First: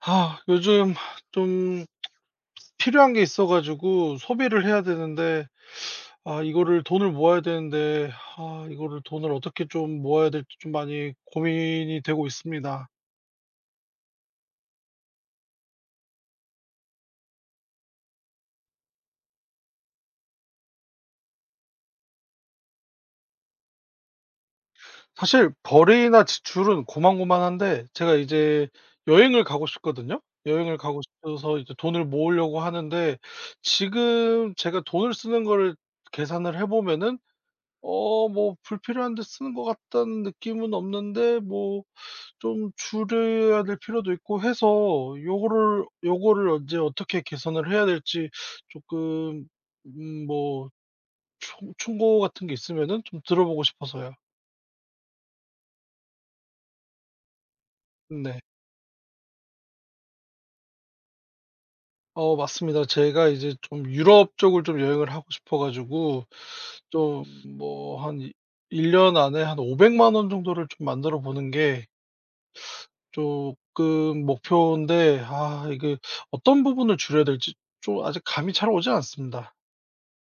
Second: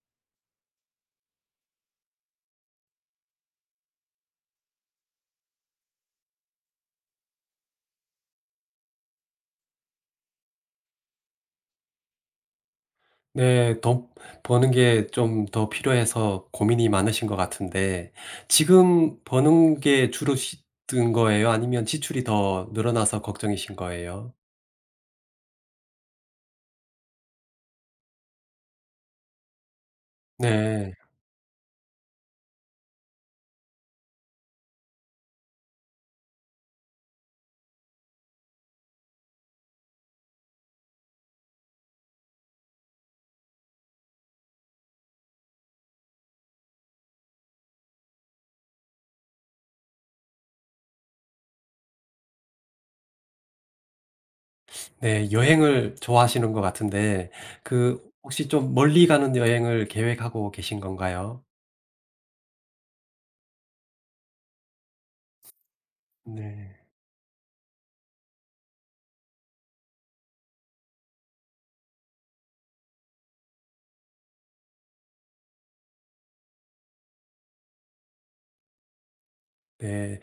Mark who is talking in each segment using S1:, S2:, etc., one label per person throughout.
S1: 아, 요즘 좀 필요한 게 있어 가지고 소비를 해야 되는데, 아 이거를 돈을 모아야 되는데, 아 이거를 돈을 어떻게 좀 모아야 될지 좀 많이 고민이 되고 있습니다.
S2: 네. 돈 버는 게 좀 더 필요해서 고민이 많으신 것 같은데 지금 버는 게 줄으시든 거예요? 아니면 지출이 더 늘어나서 걱정이신 거예요?
S1: 사실 벌이나 지출은 고만고만한데 제가 이제 여행을 가고 싶거든요. 여행을
S2: 네.
S1: 가고 싶어서 이제 돈을 모으려고 하는데, 지금 제가 돈을 쓰는 거를 계산을 해 보면은 뭐 불필요한 데 쓰는 것 같다는 느낌은 없는데, 뭐 좀 줄여야 될 필요도 있고 해서 요거를 언제 어떻게 개선을 해야 될지 조금, 뭐 충고 같은 게 있으면은 좀 들어보고 싶어서요.
S2: 네. 여행을 좋아하시는 것 같은데 그
S1: 네.
S2: 혹시 좀 멀리 가는 여행을 계획하고 계신 건가요?
S1: 어 맞습니다. 제가 이제 좀 유럽 쪽을 좀 여행을 하고 싶어 가지고,
S2: 네.
S1: 좀 뭐 한일1년 안에 한5 0 0 원 정도를 좀 만들어 보는 게 조금 목표인데, 아 이게 어떤 부분을 줄여야 될지 좀 아직 감이 잘 오지 않습니다.
S2: 네.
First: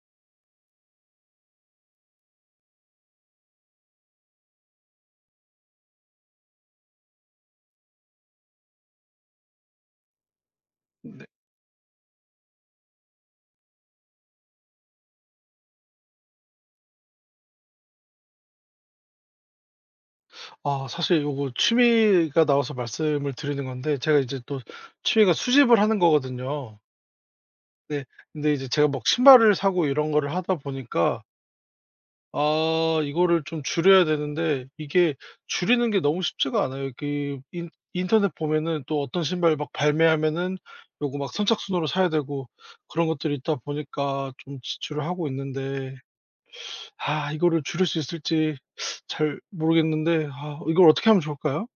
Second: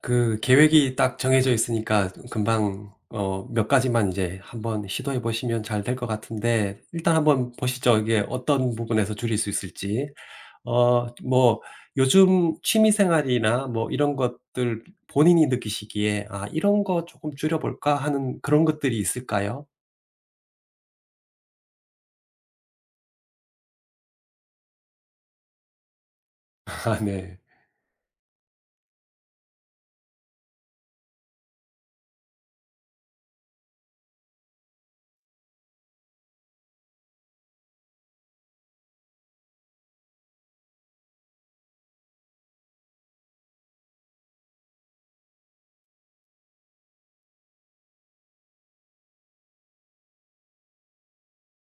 S2: 그 계획이 딱 정해져 있으니까 금방 몇 가지만 이제 한번 시도해 보시면 잘 될 것 같은데 일단 한번 보시죠. 이게 어떤 부분에서 줄일 수 있을지.
S1: 네.
S2: 뭐 요즘 취미 생활이나 뭐 이런 것들 본인이 느끼시기에 '아 이런 거 조금 줄여 볼까?' 하는 그런 것들이 있을까요?
S1: 아 사실 요거 취미가 나와서 말씀을 드리는 건데, 제가 이제 또 취미가 수집을 하는 거거든요.
S2: 아 네.
S1: 네. 근데 이제 제가 막 신발을 사고 이런 거를 하다 보니까, 아 이거를 좀 줄여야 되는데 이게 줄이는 게 너무 쉽지가 않아요. 그 인 인터넷 보면은 또 어떤 신발 막 발매하면은 요거 막 선착순으로 사야 되고, 그런 것들이 있다 보니까 좀 지출을 하고 있는데, 아 이거를 줄일 수 있을지 잘 모르겠는데, 아 이걸 어떻게 하면 좋을까요?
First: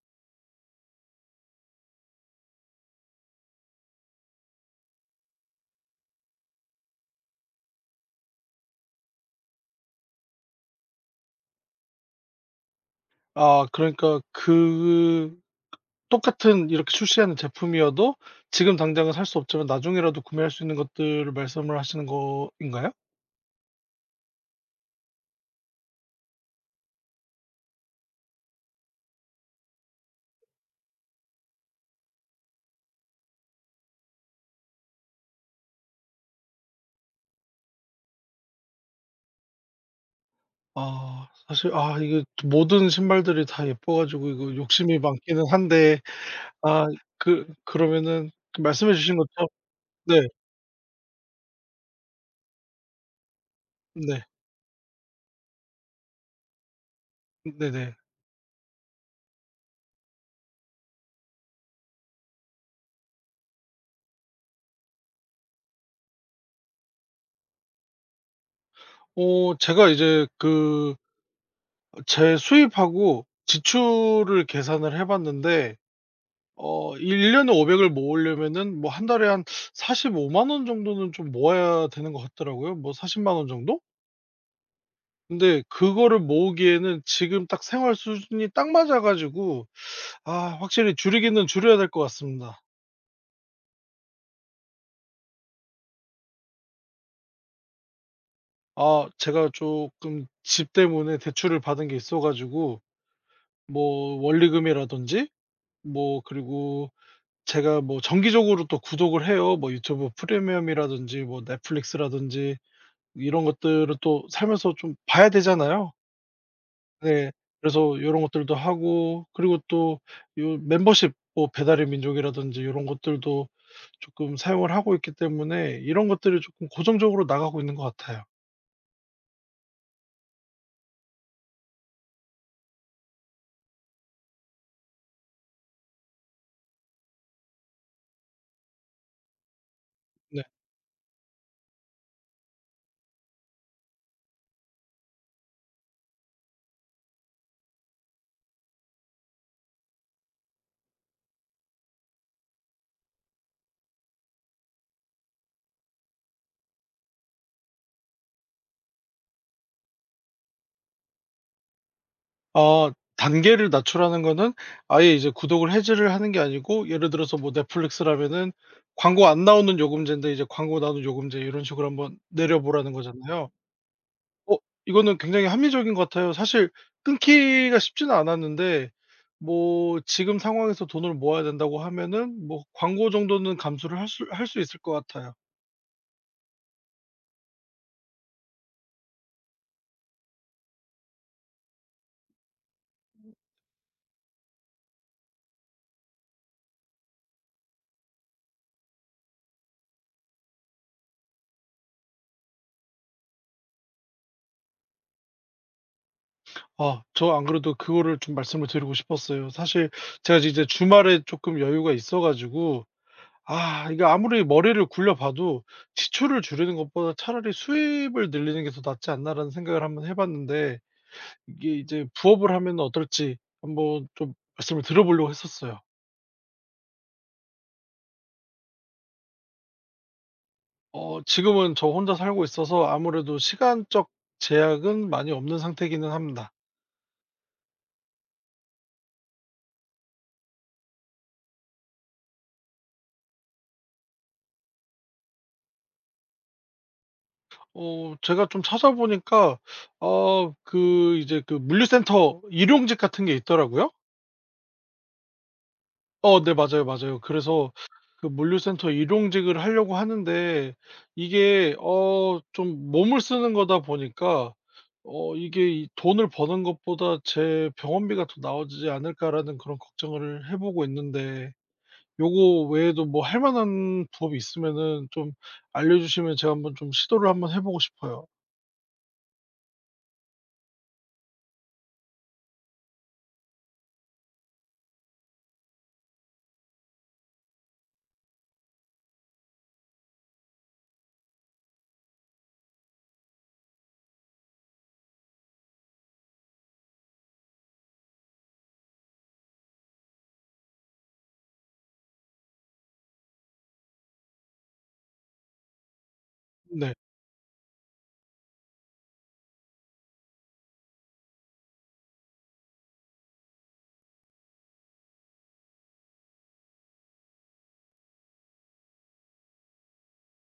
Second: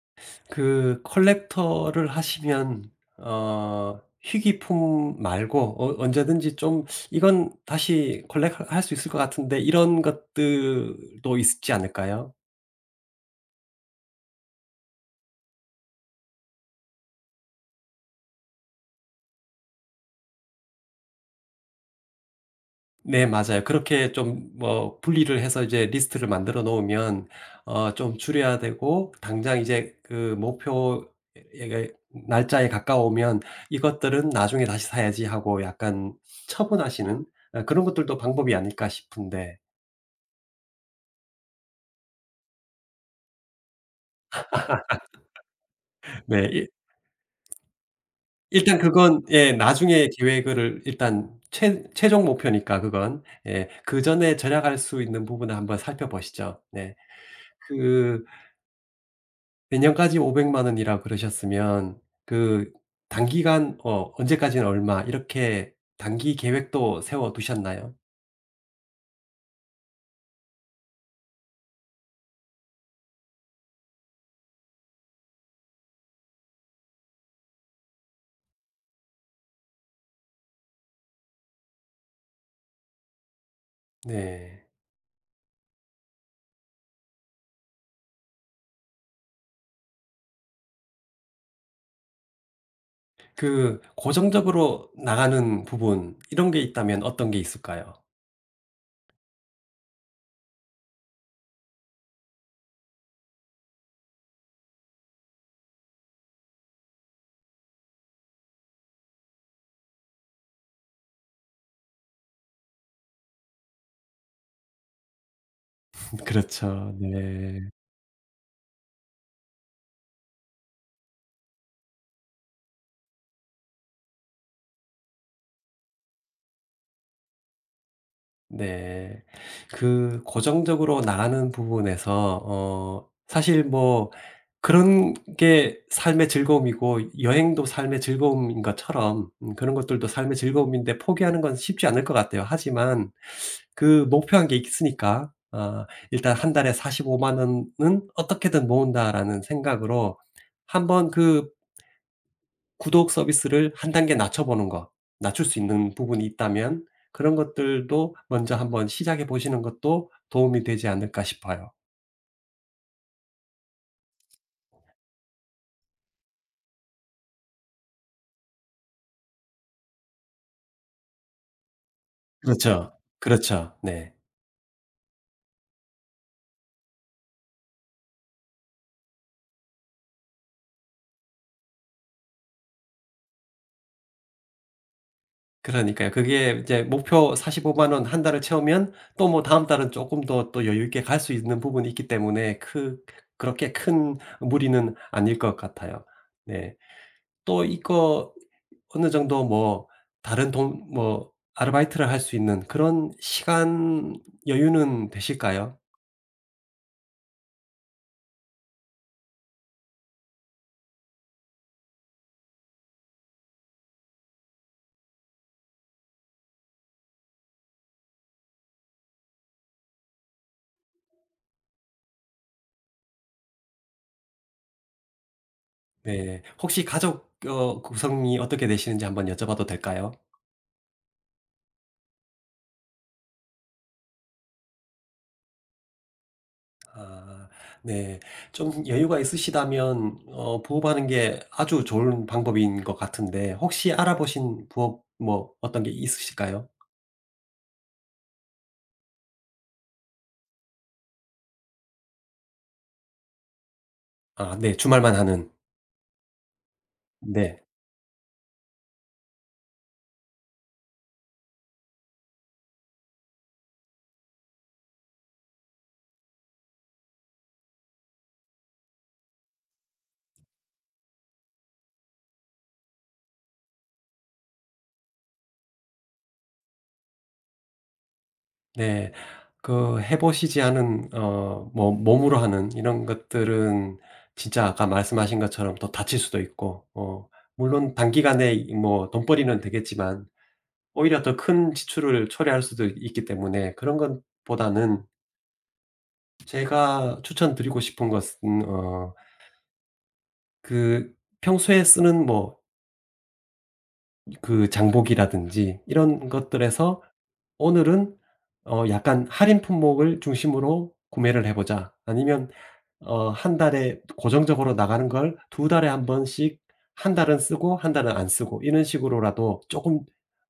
S2: 그 컬렉터를 하시면 희귀품 말고 언제든지 좀 '이건 다시 컬렉할 수 있을 것 같은데.' 이런 것들도 있지 않을까요?
S1: 아 그러니까 그, 똑같은 이렇게 출시하는 제품이어도 지금 당장은 살 수 없지만 나중에라도 구매할 수 있는 것들을 말씀을 하시는 거인가요?
S2: 네, 맞아요. 그렇게 좀 뭐 분리를 해서 이제 리스트를 만들어 놓으면 좀 줄여야 되고, 당장 이제 그 목표 에- 날짜에 가까우면 '이것들은 나중에 다시 사야지.' 하고 약간 처분하시는 그런 것들도 방법이 아닐까 싶은데.
S1: 아 사실, 아 이게 모든 신발들이 다 예뻐 가지고 이거 욕심이 많기는 한데.
S2: 네.
S1: 아 그, 그러면은 그
S2: 일단
S1: 말씀해 주신
S2: 그건,
S1: 것처럼.
S2: 예, 나중에
S1: 네.
S2: 계획을 일단 최 최종 목표니까 그건. 예.
S1: 네.
S2: 그전에 절약할 수 있는 부분을 한번 살펴보시죠. 네.
S1: 네네.
S2: 그 내년까지 5 0 0만 원이라고 그러셨으면 그 단기간 언제까지는 얼마, 이렇게 단기 계획도 세워 두셨나요?
S1: 어 제가 이제 그 제 수입하고 지출을 계산을 해 봤는데, 1 년에 500을 모으려면은 뭐 한 달에 한 4 5만원 정도는 좀 모아야 되는 것 같더라고요. 뭐 40만 원 정도?
S2: 네.
S1: 근데 그거를 모으기에는 지금 딱 생활 수준이 딱 맞아 가지고, 아 확실히 줄이기는 줄여야 될 것 같습니다.
S2: 그 고정적으로 나가는 부분 이런 게 있다면 어떤 게 있을까요?
S1: 아 제가 조금 집 때문에 대출을 받은 게 있어 가지고 뭐 원리금이라든지, 뭐 그리고 제가 뭐 정기적으로 또 구독을 해요. 뭐 유튜브 프리미엄이라든지 뭐 넷플릭스라든지 이런 것들을 또 살면서 좀 봐야 되잖아요.
S2: 그렇죠.
S1: 네.
S2: 네.
S1: 그래서 요런 것들도 하고, 그리고 또 요 멤버십 뭐 배달의 민족이라든지 요런 것들도 조금 사용을 하고 있기 때문에 이런 것들이 조금 고정적으로 나가고 있는 것 같아요.
S2: 네. 그 고정적으로 나가는 부분에서 사실 뭐 그런 게 삶의 즐거움이고, 여행도 삶의 즐거움인 것처럼 그런 것들도 삶의
S1: 네.
S2: 즐거움인데, 포기하는 건 쉽지 않을 것 같아요. 하지만 그 목표한 게 있으니까, 아, 일단 '한 달에 4 5오만 원은 어떻게든 모은다.'라는 생각으로 한번 그 구독 서비스를 한 단계 낮춰보는 것, 낮출 수 있는 부분이 있다면 그런 것들도 먼저 한번 시작해 보시는 것도 도움이 되지 않을까 싶어요.
S1: 아 단계를 낮추라는 거는 아예 이제 구독을 해지를 하는 게 아니고, 예를 들어서 뭐 넷플릭스라면은 광고 안 나오는 요금제인데 이제 광고 나오는 요금제, 이런 식으로 한번 내려 보라는
S2: 그렇죠.
S1: 거잖아요.
S2: 그렇죠. 네.
S1: 어 이거는 굉장히 합리적인 것 같아요. 사실 끊기가 쉽지는 않았는데, 뭐 지금 상황에서 돈을 모아야 된다고 하면은 뭐 광고 정도는 감수를 할 수 있을 것 같아요.
S2: 그러니까요. 그게 이제 목표 45만 원 한 달을 채우면 또 뭐 다음 달은 조금 더 또 여유 있게 갈 수 있는 부분이 있기 때문에 그 그렇게 큰 무리는 아닐 것 같아요. 네. 또 이거 어느 정도 뭐 다른 동 뭐 아르바이트를 할 수 있는 그런 시간 여유는 되실까요?
S1: 아 저 안 그래도 그거를 좀 말씀을 드리고 싶었어요. 사실 제가 이제 주말에 조금 여유가 있어 가지고, 아 이게 아무리 머리를 굴려 봐도 '지출을 줄이는 것보다 차라리 수입을 늘리는 게 더 낫지 않나.'라는 생각을 한번 해 봤는데, 이게 이제 부업을 하면 어떨지 한번 좀 말씀을 들어보려고 했었어요.
S2: 네. 혹시 가족 구성이 어떻게 되시는지 한번 여쭤봐도 될까요?
S1: 지금은 저 혼자 살고 있어서 아무래도 시간적 제약은 많이 없는 상태기는 합니다.
S2: 아 네. 좀 여유가 있으시다면 부업하는 게 아주 좋은 방법인 것 같은데, 혹시 알아보신 부업 뭐 어떤 게 있으실까요?
S1: 제가 좀 찾아보니까 그 이제 그 물류센터 일용직 같은 게 있더라고요.
S2: 아 네, 주말만 하는.
S1: 어 네 맞아요, 맞아요.
S2: 네.
S1: 그래서 그 물류센터 일용직을 하려고 하는데, 이게 좀 몸을 쓰는 거다 보니까, 이게 이 '돈을 버는 것보다 제 병원비가 더 나오지 않을까.'라는 그런 걱정을 해 보고 있는데, 요거 외에도 뭐 할 만한 부업이 있으면은 좀 알려주시면 제가 한번 좀 시도를 한번 해 보고 싶어요.
S2: 네. 그 해 보시지 않은 뭐 몸으로 하는 이런 것들은 진짜 아까 말씀하신 것처럼 더 다칠 수도 있고, 물론 단기간에 이 뭐 돈벌이는 되겠지만 오히려 더 큰 지출을 초래할 수도 있기 때문에, 그런 것보다는 제가 추천드리고 싶은 것은 그 평소에 쓰는 뭐 그 장보기라든지 이런
S1: 네.
S2: 것들에서 오늘은 약간 할인 품목을 중심으로 구매를 해 보자. 아니면 한 달에 고정적으로 나가는 걸 두 달에 한 번씩, 한 달은 쓰고 한 달은 안 쓰고 이런 식으로라도 쪼끔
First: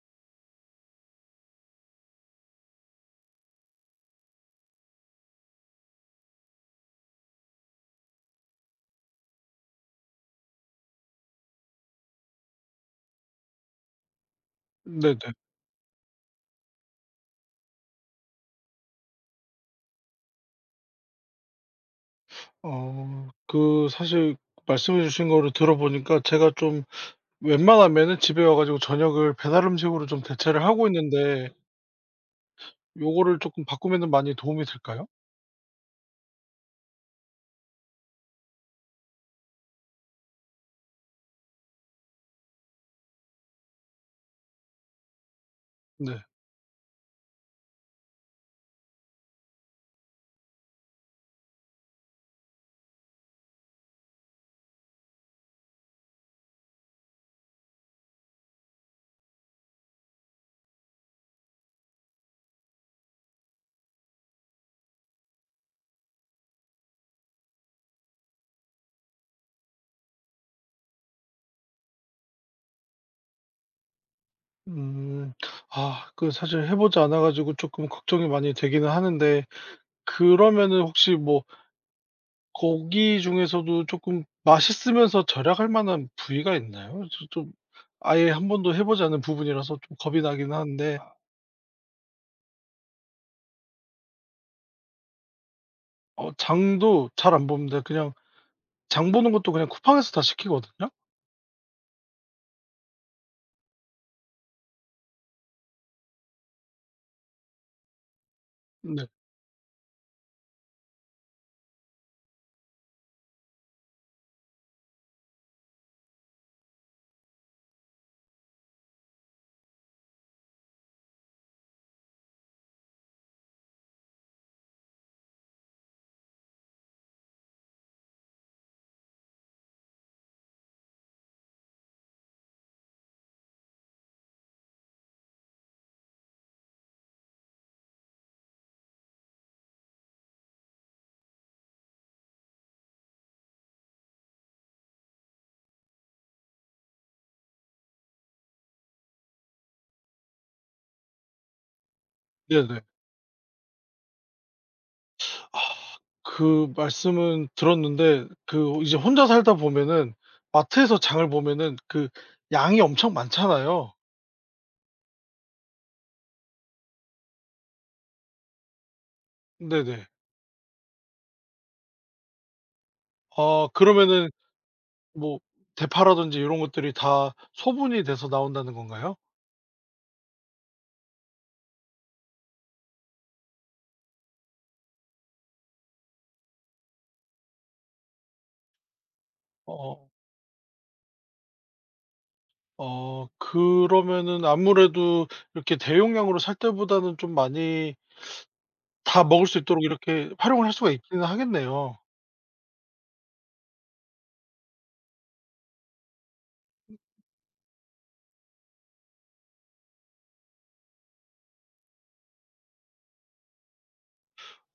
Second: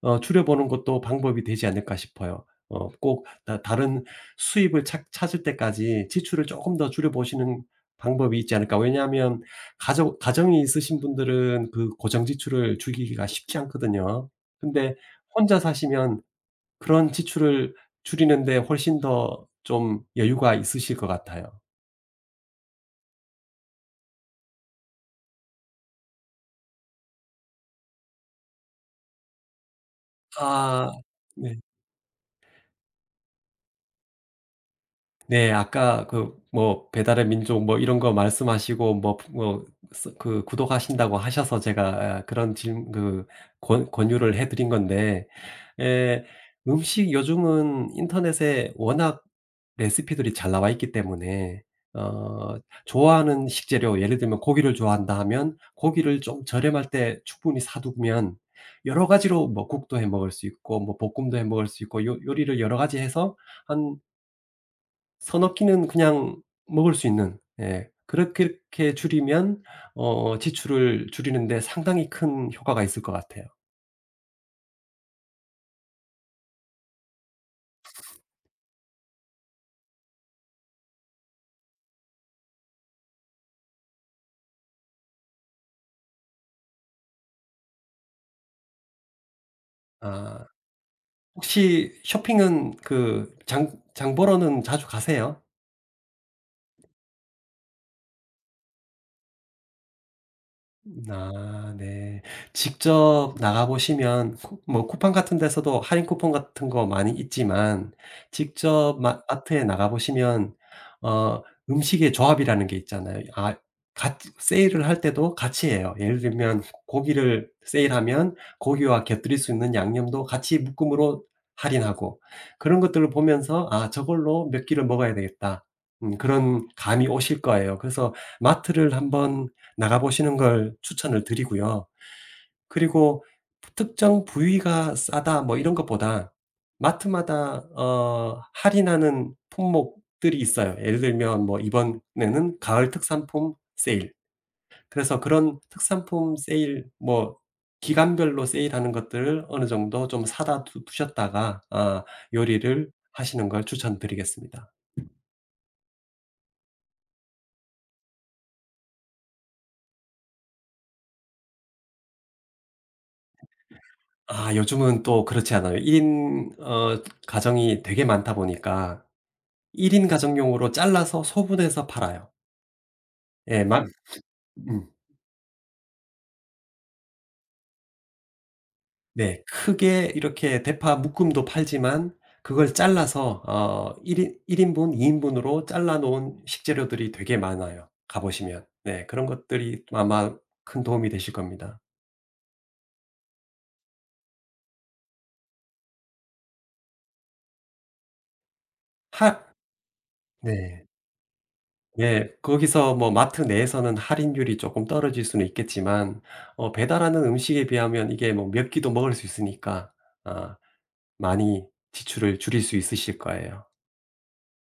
S2: 줄여 보는 것도 방법이 되지 않을까 싶어요. 꼭 다 다른 수입을 찾 찾을 때까지 지출을 쪼끔 더 줄여 보시는 방법이 있지 않을까. 왜냐하면 가정이 있으신 분들은 그 고정 지출을 줄이기가 쉽지 않거든요. 근데
S1: 네네.
S2: 혼자 사시면 그런 지출을 줄이는 데 훨씬 더 좀 여유가 있으실 것 같아요.
S1: 그 사실 말씀해 주신 거를 들어보니까, 제가 좀 웬만하면은 집에 와 가지고 저녁을 배달 음식으로 좀 대체를 하고
S2: 아.
S1: 있는데,
S2: 네.
S1: 요거를 조금 바꾸면은 많이 도움이 될까요?
S2: 네. 아까 그 뭐 배달의 민족 뭐 이런 거 말씀하시고 뭐뭐그 구독하신다고 하셔서 제가, 아, 그런 질 그 권 권유를 해 드린 건데.
S1: 네.
S2: 에 음식, 요즘은 인터넷에 워낙 레시피들이 잘 나와 있기 때문에, 어 좋아하는 식재료 예를 들면 고기를 좋아한다 하면 고기를 좀 저렴할 때 충분히 사 두면, 여러 가지로 뭐 국도 해 먹을 수 있고 뭐 볶음도 해 먹을 수 있고 요 요리를 여러 가지 해서 한 서너 끼는 그냥 먹을 수 있는, 예, 그렇게 게 줄이면 지출을 줄이는 데 상당히 큰 효과가 있을 것 같아요.
S1: 음. 아 그 사실 해 보지 않아 가지고 조금 걱정이 많이 되기는 하는데, 그러면은 혹시 뭐 고기 중에서도 조금 맛있으면서 절약할 만한 부위가 있나요? 저 좀 아예 한 번도 해 보지 않은 부분이라서 좀 겁이
S2: 아,
S1: 나긴 하는데.
S2: 혹시 쇼핑은 그 장 보러는 자주 가세요?
S1: 장도 잘 안 봅니다. 그냥 장 보는 것도 그냥 쿠팡에서 다 시키거든요.
S2: 아 네. 직접 나가 보시면 쿠 뭐 쿠팡 같은 데서도 할인 쿠폰 같은 거 많이 있지만 직접
S1: 네.
S2: 마 마트에 나가 보시면 어 음식의 조합이라는 게 있잖아요. 아, 같이 세일을 할 때도 같이 해요. 예를 들면, 고기를 세일하면 고기와 곁들일 수 있는 양념도 같이 묶음으로 할인하고, 그런 것들을 보면서 '아, 저걸로 몇 끼를 먹어야 되겠다.' 그런 감이 오실 거예요. 그래서 마트를 한번 나가 보시는 걸 추천을 드리고요. 그리고 특정 부위가 싸다 뭐 이런 것보다 마트마다 할인하는 품목들이 있어요. 예를 들면 뭐 이번에는 가을 특산품 세일. 그래서 그런 특산품 세일 뭐 기간별로 세일하는 것들을 어느 정도 좀 사다 두 두셨다가 아
S1: 네네.
S2: 요리를 하시는 걸 추천드리겠습니다.
S1: 아 그 말씀은 들었는데 그 이제 혼자 살다 보면은 마트에서 장을 보면은 그 양이 엄청 많잖아요.
S2: 아, 요즘은 또 그렇지 않아요. 1인 가정이 되게 많다 보니까 1
S1: 네네.
S2: 인 가정용으로 잘라서 소분해서 팔아요. 예.
S1: 아
S2: 막.
S1: 그러면은
S2: 음. 음.
S1: 뭐 대파라든지 요런 것들이 다 소분이 돼서 나온다는 건가요?
S2: 네. 크게 이렇게 대파 묶음도 팔지만 그걸 잘라서 1인일 인분, 2 인분으로 잘라 놓은 식재료들이 되게 많아요, 가 보시면. 네. 그런 것들이
S1: 어.
S2: 아마 큰 도움이 되실 겁니다.
S1: 어 그러면은 아무래도 이렇게 대용량으로 살 때보다는 좀 많이 다
S2: 하
S1: 먹을 수 있도록 이렇게 활용을 할
S2: 네.
S1: 수가 있기는 하겠네요.
S2: 네. 거기서 뭐 마트 내에서는 할인율이 조금 떨어질 수는 있겠지만 배달하는 음식에 비하면 이게 뭐 몇 끼도 먹을 수 있으니까, 아, 많이 지출을 줄일 수 있으실 거예요.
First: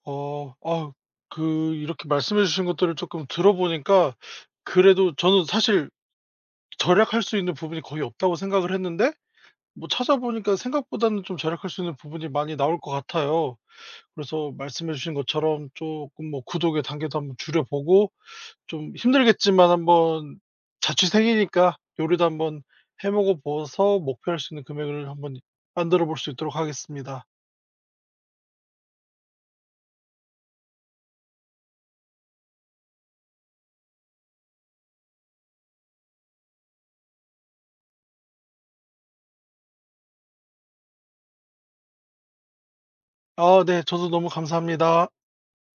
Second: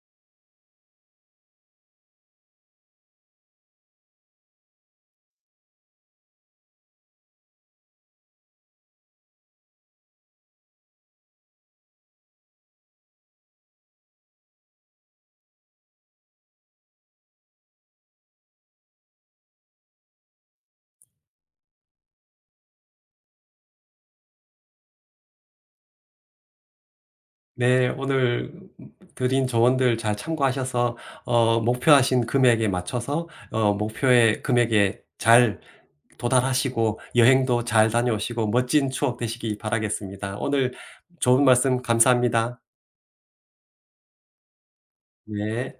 S1: 아 그 이렇게 말씀해 주신 것들을 조금 들어 보니까, 그래도 저는 사실 절약할 수 있는 부분이 거의 없다고 생각을 했는데, 뭐 찾아보니까 생각보다는 좀 절약할 수 있는 부분이 많이 나올 것 같아요. 그래서 말씀해 주신 것처럼 조금 뭐 구독의 단계도 한번 줄여 보고, 좀 힘들겠지만 한번 자취 생이니까 요리도 한번 해 먹어 보서 목표할 수 있는 금액을 한번 만들어 볼 수 있도록 하겠습니다.
S2: 네. 오늘 드린 조언들 잘 참고하셔서 목표하신 금액에 맞춰서 목표의 금액에 잘 도달하시고 여행도 잘 다녀오시고 멋진 추억 되시기 바라겠습니다. 오늘 좋은 말씀 감사합니다.
S1: 아 네. 저도 너무 감사합니다.
S2: 네.